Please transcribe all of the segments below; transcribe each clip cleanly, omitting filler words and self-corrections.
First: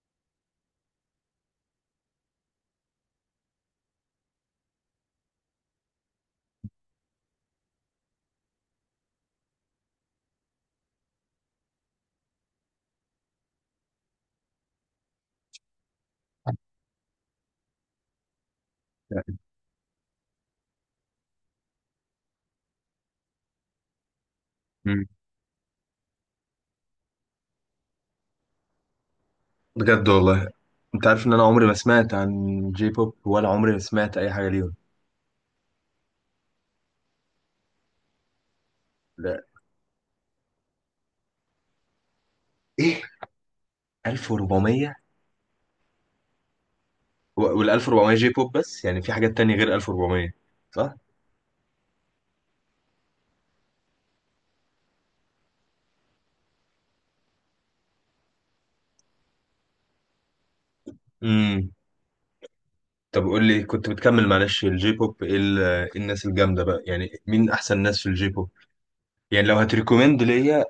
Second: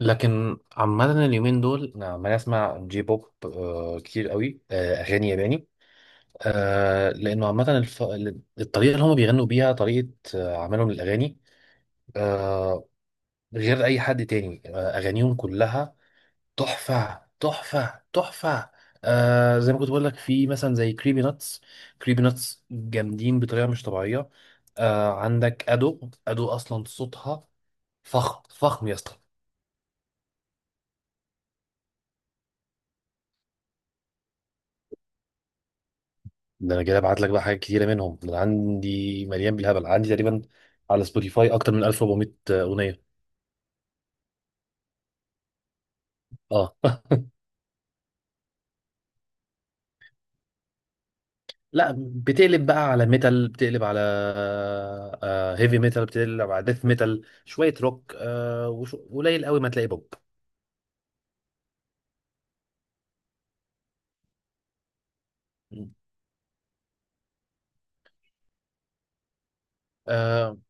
لكن عامة اليومين دول أنا عمال أسمع جي بوب، كتير قوي، أغاني ياباني، آه، لأنه عامة الف... الطريقة اللي هما بيغنوا بيها طريقة، عملهم للأغاني، آه، غير أي حد تاني، أغانيهم كلها تحفة تحفة تحفة. زي ما كنت بقول لك في مثلا زي كريبي ناتس. كريبي ناتس جامدين بطريقة مش طبيعية. مم. عندك أدو أصلا صوتها فخم فخم يا اسطى. بجد والله. انت عارف ان انا عمري ما سمعت عن جي بوب، ولا عمري ما سمعت اي حاجه ليهم. ده انا جاي ابعت لك بقى حاجات كتيره منهم، ده أنا عندي لا، مليان بالهبل، عندي تقريبا على سبوتيفاي اكتر من 1,400 اغنيه. ايه، 1400؟ اه وال 1400 جي بوب بس، يعني في حاجات تانية غير 1400؟ صح. لا، بتقلب بقى على ميتال، بتقلب على هيفي ميتال، بتقلب على ديث ميتال شويه روك، قليل قوي ما تلاقي بوب. امم طب قول لي، كنت بتكمل، معلش، الجي بوب ايه إيه الناس الجامده بقى، يعني مين احسن ناس في الجي بوب؟ يعني لو هتريكومند آه، ليا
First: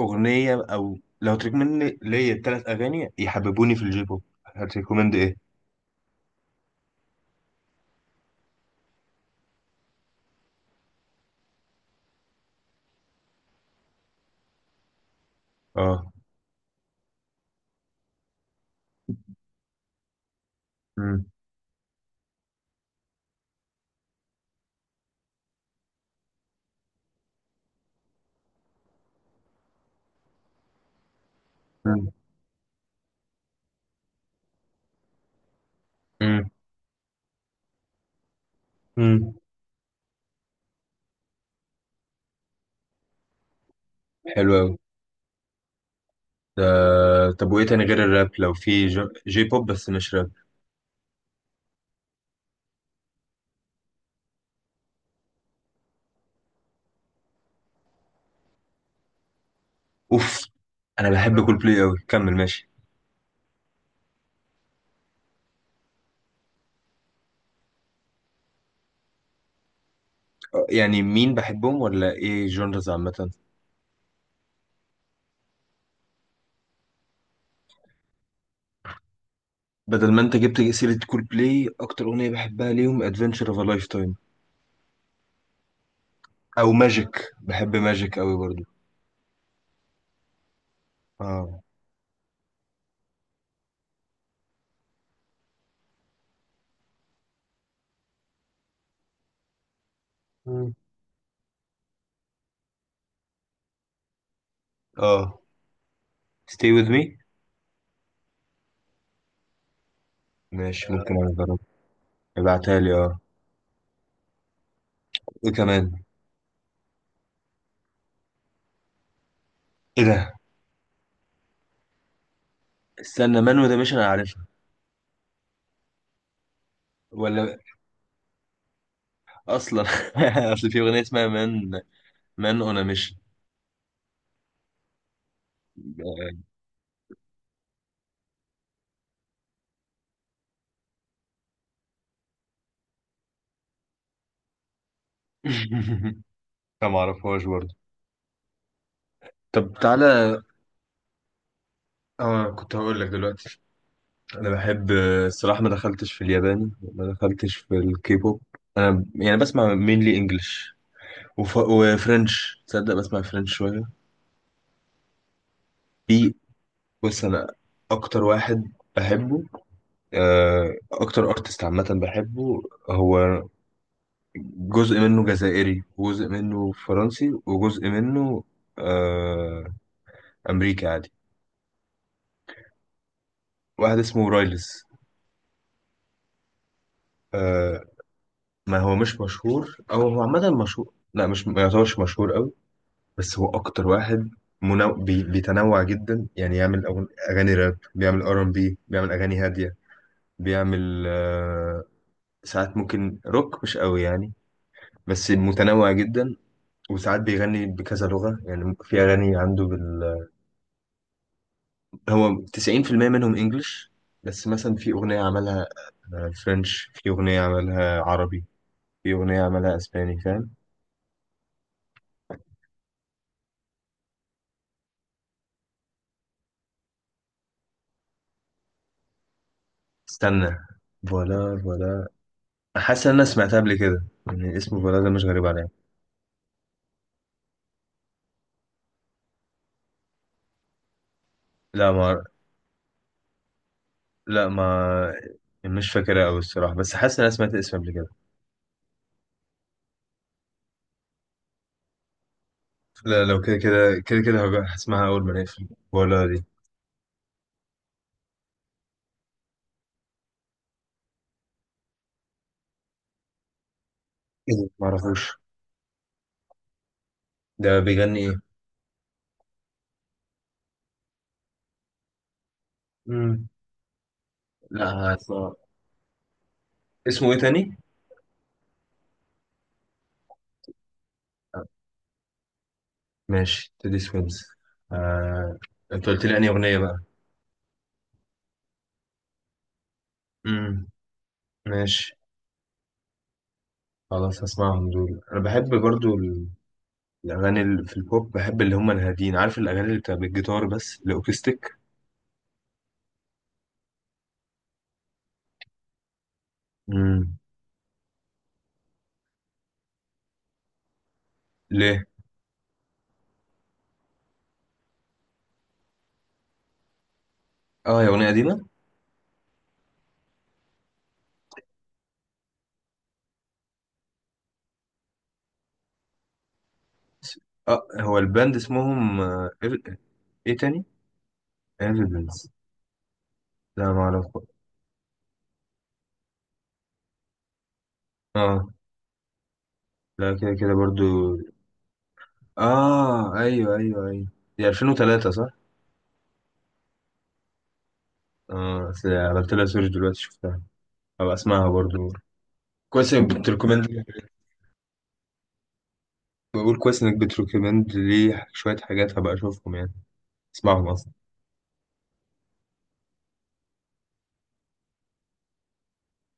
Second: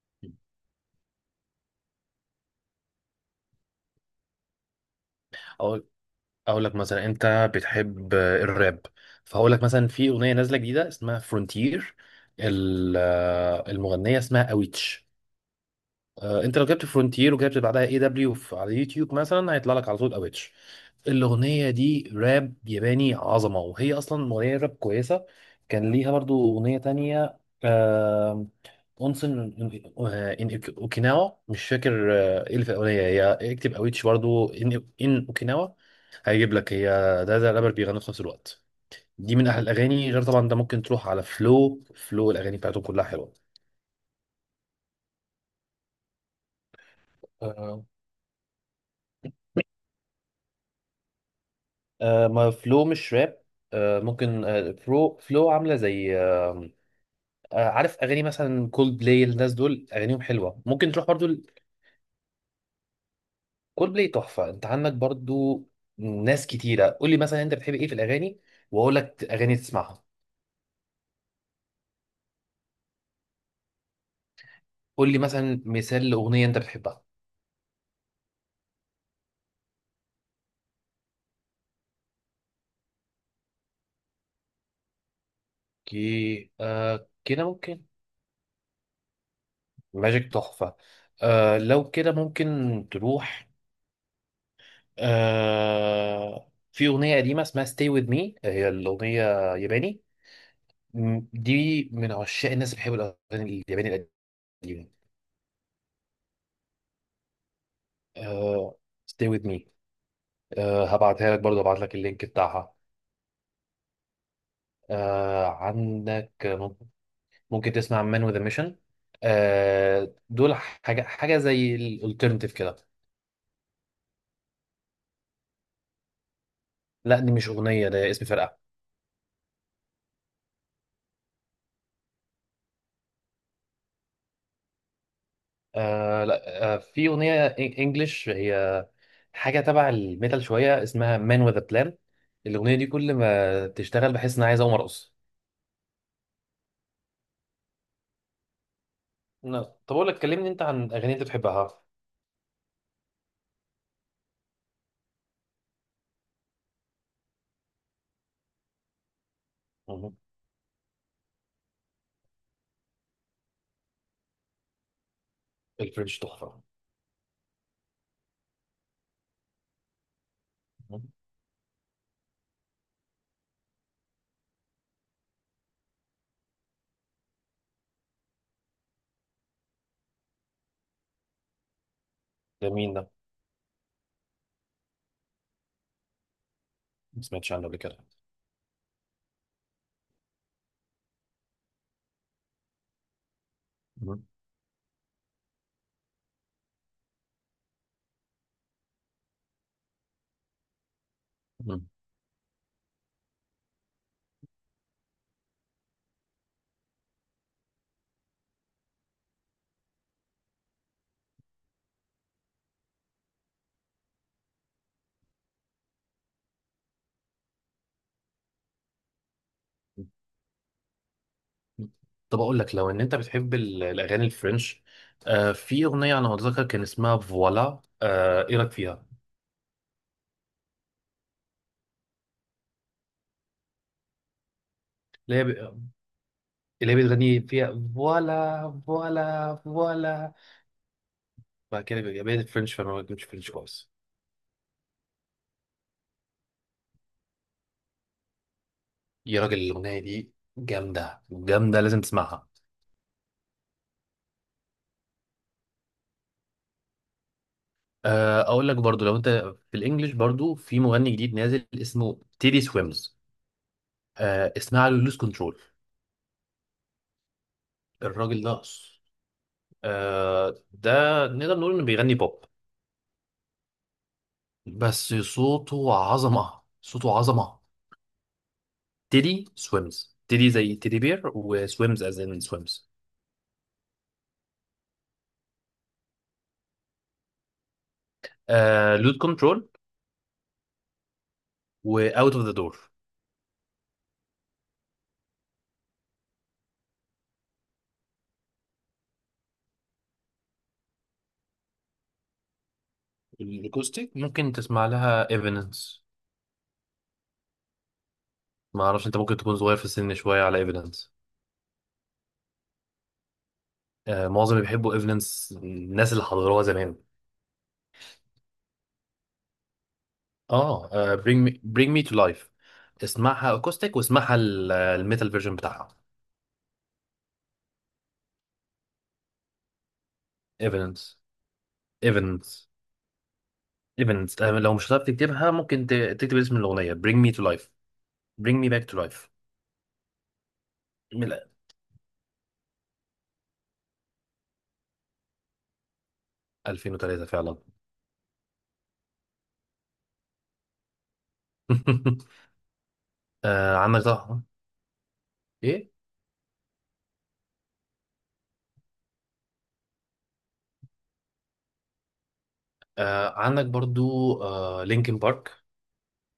اغنيه، او لو هتريكومند ليا ثلاث اغاني يحببوني في الجي بوب، هتريكومند ايه؟ اقول اقول لك مثلا انت بتحب الراب، فهقول لك مثلا في اغنيه نازله جديده اسمها فرونتير، المغنيه اسمها اويتش. اه. انت لو جبت فرونتير وجبت بعدها اي دبليو على اليوتيوب مثلا، هيطلع لك على طول اويتش. امم الاغنيه دي راب ياباني عظمه، وهي اصلا اغنيه راب كويسه. كان ليها برضو اغنيه تانية، آه، اونسن ان اوكيناوا، مش فاكر ايه اللي في الاغنيه هي. اكتب اويتش برضو ان اوكيناوا، امم هيجيب لك هي. ده رابر بيغني في نفس الوقت. امم دي من احلى الاغاني. غير طبعا انت ممكن تروح على فلو، الاغاني بتاعته كلها حلو قوي. طب وايه تاني حلوه. غير الراب؟ لو في جي بوب بس مش راب. آه، ما فلو مش راب، آه ممكن آه، فلو عامله زي آه. عارف اغاني مثلا كولد بلاي، الناس دول اغانيهم اوف، حلوه، ممكن تروح انا برضو. بحب كول بلاي قوي، كمل، ماشي. كولد بلاي تحفه. انت عندك برضو ناس كتيره. قول لي مثلا انت بتحب ايه في الاغاني، واقول لك اغاني تسمعها. يعني مين بحبهم؟ ولا ايه؟ جونرز عامه؟ قول لي مثلا مثال لاغنيه انت بتحبها. بدل ما انت جبت سيره كول بلاي، اكتر اغنيه بحبها ليهم ادفنتشر اوف ا لايف تايم، كي، او آه، ماجيك. كده بحب ممكن. ماجيك قوي برضو. ماجيك تحفه. اه. لو كده ممكن تروح. في اغنيه قديمه اسمها ستي وذ مي، هي الاغنيه ياباني. مم. مم. دي من عشاق الناس اللي بيحبوا الاغاني الياباني القديمه. اه. stay with me. آه stay with me. آه، ماشي، ممكن هبعتها لك اجرب. برضه، هبعت لك اللينك بتاعها. ابعتها لي، اه. ايه كمان؟ عندك ممكن، ممكن تسمع مان وذ ميشن. ايه ده؟ دول حاجه حاجه زي الالترناتيف كده. استنى، مان وده مش انا عارفها. لا، دي مش ولا اغنيه، ده اسم فرقه. اصلا، اصل في اغنيه اسمها مان. مان اون آه ميشن. لا آه في اغنيه انجلش هي، حاجه تبع الميتال شويه، اسمها مان وذ بلان. الاغنيه دي كل ما تشتغل بحس ان انا عايز اقوم ارقص. لا ما اعرفهاش برضه. لا. طب طب اقول لك، تعالى. كلمني انت عن اغاني انت بتحبها. اه، كنت هقول لك دلوقتي. انا بحب، الصراحه ما دخلتش في الياباني، ما دخلتش في الكيبوب. انا يعني بسمع مينلي مم. انجلش. وفرنش، تصدق بسمع فرنش شويه؟ الفرنش في، تحفة. بص، انا اكتر واحد بحبه، مم. اكتر ارتست عامه بحبه، هو جزء منه جزائري، وجزء منه فرنسي، وجزء منه آه، امريكي عادي. جميل ده. واحد اسمه رايلز. ما سمعتش عنه قبل كده. ما هو مش مشهور، او هو عامه مشهور، لا مش، ما يعتبرش مشهور قوي. بس هو اكتر مم. واحد بيتنوع جدا، يعني يعمل اغاني راب، بيعمل ار ام بي، بيعمل اغاني هاديه، بيعمل مم. ساعات ممكن روك، مش قوي يعني، بس متنوع جدا. وساعات بيغني بكذا لغه، يعني في اغاني عنده هو 90% منهم انجلش، بس مثلا في اغنيه عملها فرنش، في اغنيه عملها عربي، في اغنيه عملها اسباني، فاهم؟ طب أقول لك لو إن أنت بتحب الأغاني الفرنش، في أغنية أنا متذكر كان اسمها فوالا، إيه رأيك فيها؟ استنى، فوالا، فوالا، حاسس ان انا سمعتها قبل كده، يعني اسم البلد ده مش اللي هي غريب عليا. ب- اللي هي بتغني فيها فوالا فوالا فوالا، بعد لا كده ما بيبقى بقيت فرنش فما بيكونش فرنش كويس. لا ما مش فاكرها قوي الصراحه، بس حاسس ان انا سمعت الاسم قبل كده. يا راجل، الأغنية دي جامدة جامدة، لازم تسمعها. لا، لو كده كده كده كده هبقى هسمعها اول ما نقفل، ولا دي؟ أقول لك برضو لو أنت في الإنجليش، برضو في مغني جديد نازل اسمه تيدي سويمز، ايه ده؟ ما اسمها له لوز اعرفوش. كنترول. ده بيغني الراجل ايه؟ ده، ده نقدر نقول انه بيغني بوب، امم. لا، بس هسمع. صوته عظمة صوته اسمه ايه عظمة. تاني؟ تيدي سويمز، تيدي زي تيدي بير، وسويمز از ان سويمز. ماشي، تيدي سويمز. آه... انت قلت لي انهي اغنيه بقى؟ لود كنترول، امم. ماشي. واوت اوف ذا دور. خلاص هسمعهم دول. انا بحب برضو الاغاني اللي في البوب، بحب اللي هم الهاديين، عارف الاغاني اللي بتبقى بالجيتار بس، الاوكستيك. الاكوستيك ممكن تسمع لها ايفيدنس. امم. ما اعرفش، انت ممكن تكون صغير في السن شوية على ايفيدنس. ليه؟ معظم اللي بيحبوا ايفيدنس الناس اللي حضروها زمان. اه، هي أغنية قديمة؟ اه، bring me to life. اسمعها اكوستيك واسمعها الميتال فيرجن بتاعها. اه، هو الباند اسمهم ايه تاني؟ ايفيدنس. ايفنت. ايفيدنس. لا، ما اعرف. ايفنت، لو مش هتعرف تكتبها ممكن تكتب اسم الاغنيه Bring me to life. Bring اه. me back to life. لا، كده كده من برضو. اه، ايوه، ايوه، ايوه. دي 2003 صح؟ 2003 فعلا. اه، بس عملت لها سيرش دلوقتي، شفتها. هبقى اسمعها برضو. كويس انك بتريكومند. عندك طه. ايه؟ بقول كويس انك بتريكومند لي شوية حاجات، هبقى اشوفهم يعني، اسمعهم اصلا. عندك برضو لينكن بارك.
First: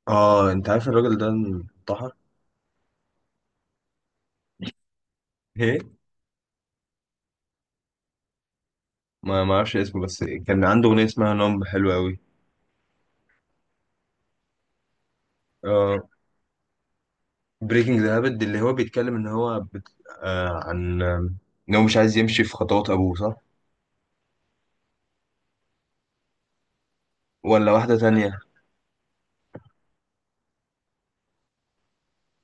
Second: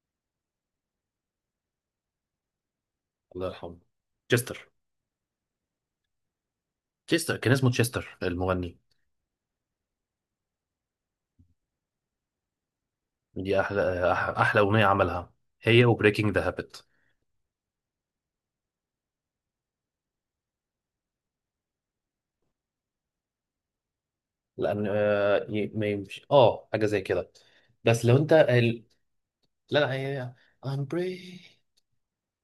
اه، انت عارف الراجل ده انتحر؟ الله يرحمه تشستر. ايه؟ تشستر كان اسمه تشستر المغني. ما اعرفش اسمه، بس كان عنده اغنية اسمها نوم حلوة قوي. دي احلى احلى اغنيه عملها، هي اه، وبريكنج ذا هابت. بريكنج ذا هابت، اللي هو بيتكلم ان هو بت... آه عن آه، ان هو مش عايز يمشي في خطوات ابوه، صح؟ لان ما يمشي اه، حاجه زي كده. ولا واحدة بس لو انت تانية؟ ال... لا لا، هي I'm breaking.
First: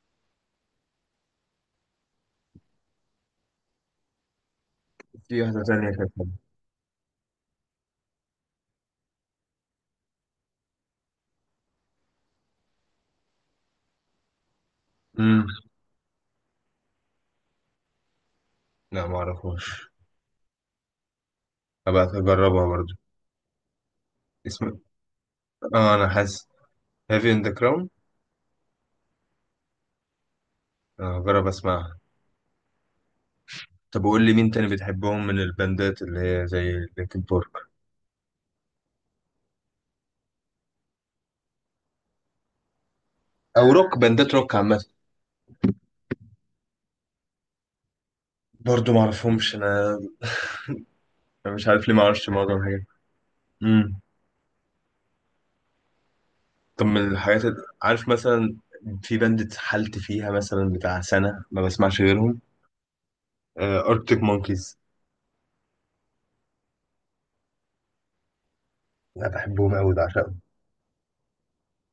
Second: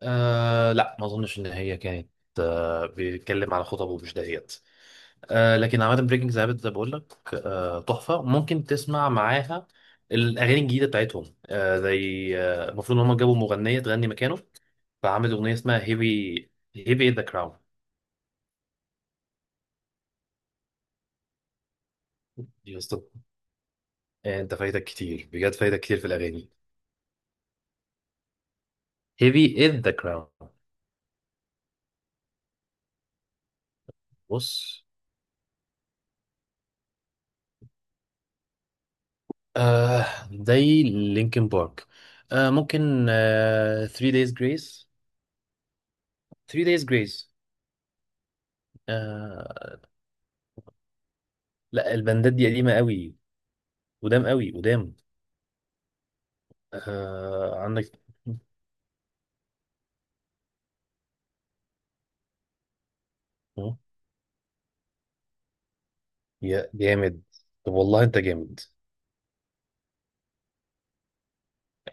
لا ما اظنش ان هي كانت. بيتكلم على خطب ومش دهيت. في واحدة لكن تانية عامه كانت. بريكنج زي ما بقول لك، آه، تحفه، ممكن تسمع معاها الاغاني الجديده بتاعتهم. آه زي آه، المفروض ان هم جابوا مغنيه تغني مكانه، فعمل امم. اغنيه اسمها هيفي، هيفي ذا كراون. لا، ما اعرفهاش، هبقى اجربها يا برضو. اسطى، انت اسم، فايتك كتير بجد، فايتك اه كتير في انا حاسس، الاغاني. هافي ان ذا كراون. هيفي از ذا كراون. اجرب اسمعها. طب وقول لي، مين تاني بص، بتحبهم من الباندات اللي هي زي لينكن بارك؟ آه زي لينكن بارك، آه ممكن او آه روك، 3 باندات دايز روك عامة؟ جريس. 3 دايز جريس. برضو ما اعرفهمش آه انا. أنا مش عارف ليه لا، ما اعرفش البندات دي معظم قديمة الحاجات. قوي، قدام قوي قدام. طب من الحاجات آه عندك عارف مثلا، في باند اتحلت فيها مثلا، بتاع سنة ما بسمعش غيرهم، أركتيك مونكيز. يا جامد، طب والله انت جامد. أنا بحبهم أوي، بعشقهم.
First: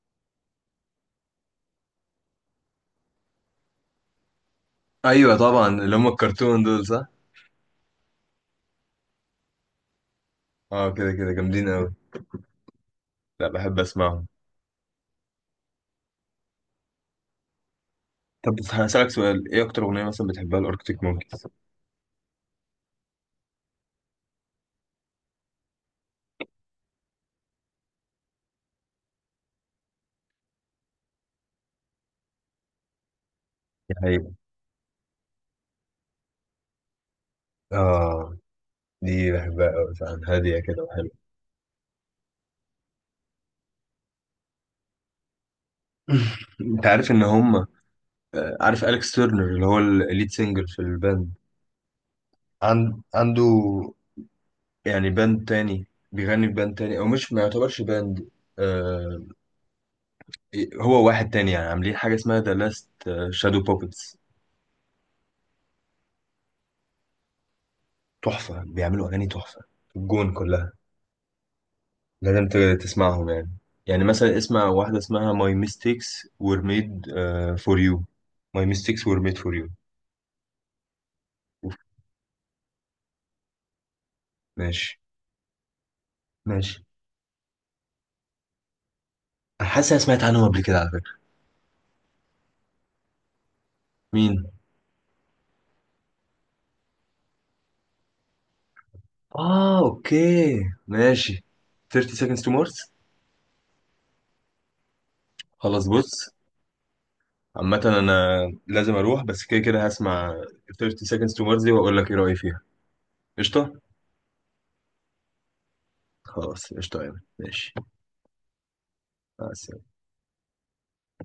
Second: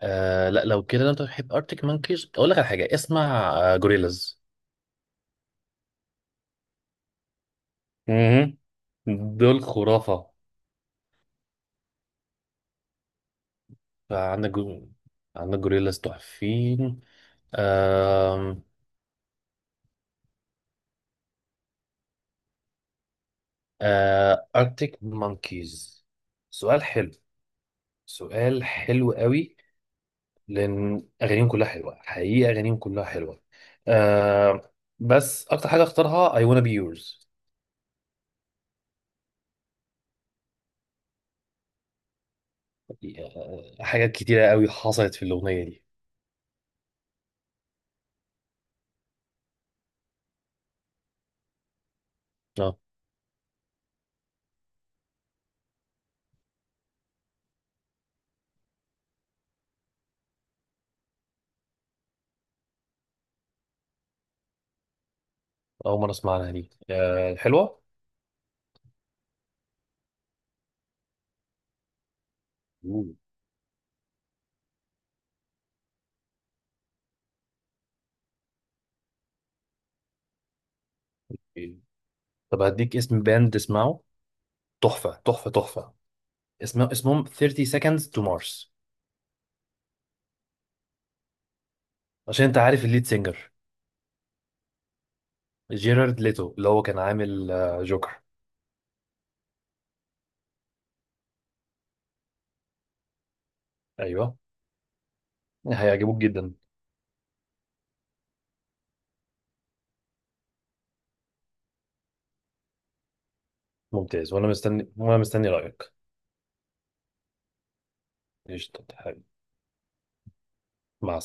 لا لو كده، لو انت بتحب ارتك مانكيز اقول لك على حاجة، اسمع جوريلاز. أيوة طبعا، اللي هم الكرتون دول، صح؟ مهم. دول خرافة. اه، كده كده جامدين أوي، لا بحب أسمعهم. عندك عندك جوريلاز تحفين. طب آم، بس هسألك سؤال، إيه أكتر أغنية مثلا بتحبها الأركتيك مونكيز؟ آه ارتك مانكيز، سؤال حلو، سؤال حلو قوي، لان اغانيهم كلها حلوه، حقيقه اغانيهم كلها حلوه. يعني آه بس اكتر حاجه اختارها I wanna be yours. آه دي بحبها أوي فعلا، هادية كده وحلوة. حاجات كتيره قوي حصلت في الاغنيه دي. أنت عارف إن هم عارف أليكس تيرنر اللي هو الليد سينجر في الباند؟ اه، عنده يعني باند تاني، بيغني في باند تاني، او مش، ما يعتبرش باند، آه هو واحد تاني يعني، عاملين حاجه اسمها ذا لاست شادو بوبتس. اول مره اسمعها دي، آه حلوه. تحفه، بيعملوا اغاني تحفه، الجون كلها، لازم مم. تسمعهم يعني. يعني مثلا اسمع واحده اسمها ماي ميستيكس وير ميد فور يو، ماي ميستيكس وير ميد فور يو. طب هديك اسم باند تسمعه، ماشي، تحفه تحفه تحفه، ماشي. اسمهم 30 seconds to Mars. انا حاسس أنا سمعت عنهم قبل كده على فكره. عشان انت عارف الليد سينجر مين؟ جيرارد ليتو اللي هو كان عامل جوكر. اه، اوكي، ماشي. 30 seconds to Mars. ايوه، خلاص، هيعجبوك بص، جدا. عامة أنا لازم أروح، بس كده كده هسمع 30 seconds to Mars دي، وأقول لك إيه رأيي فيها. قشطة؟ ممتاز، وانا مستني رايك. خلاص، قشطة يعني، ماشي. قشطه حبيبي. مع السلامة. مع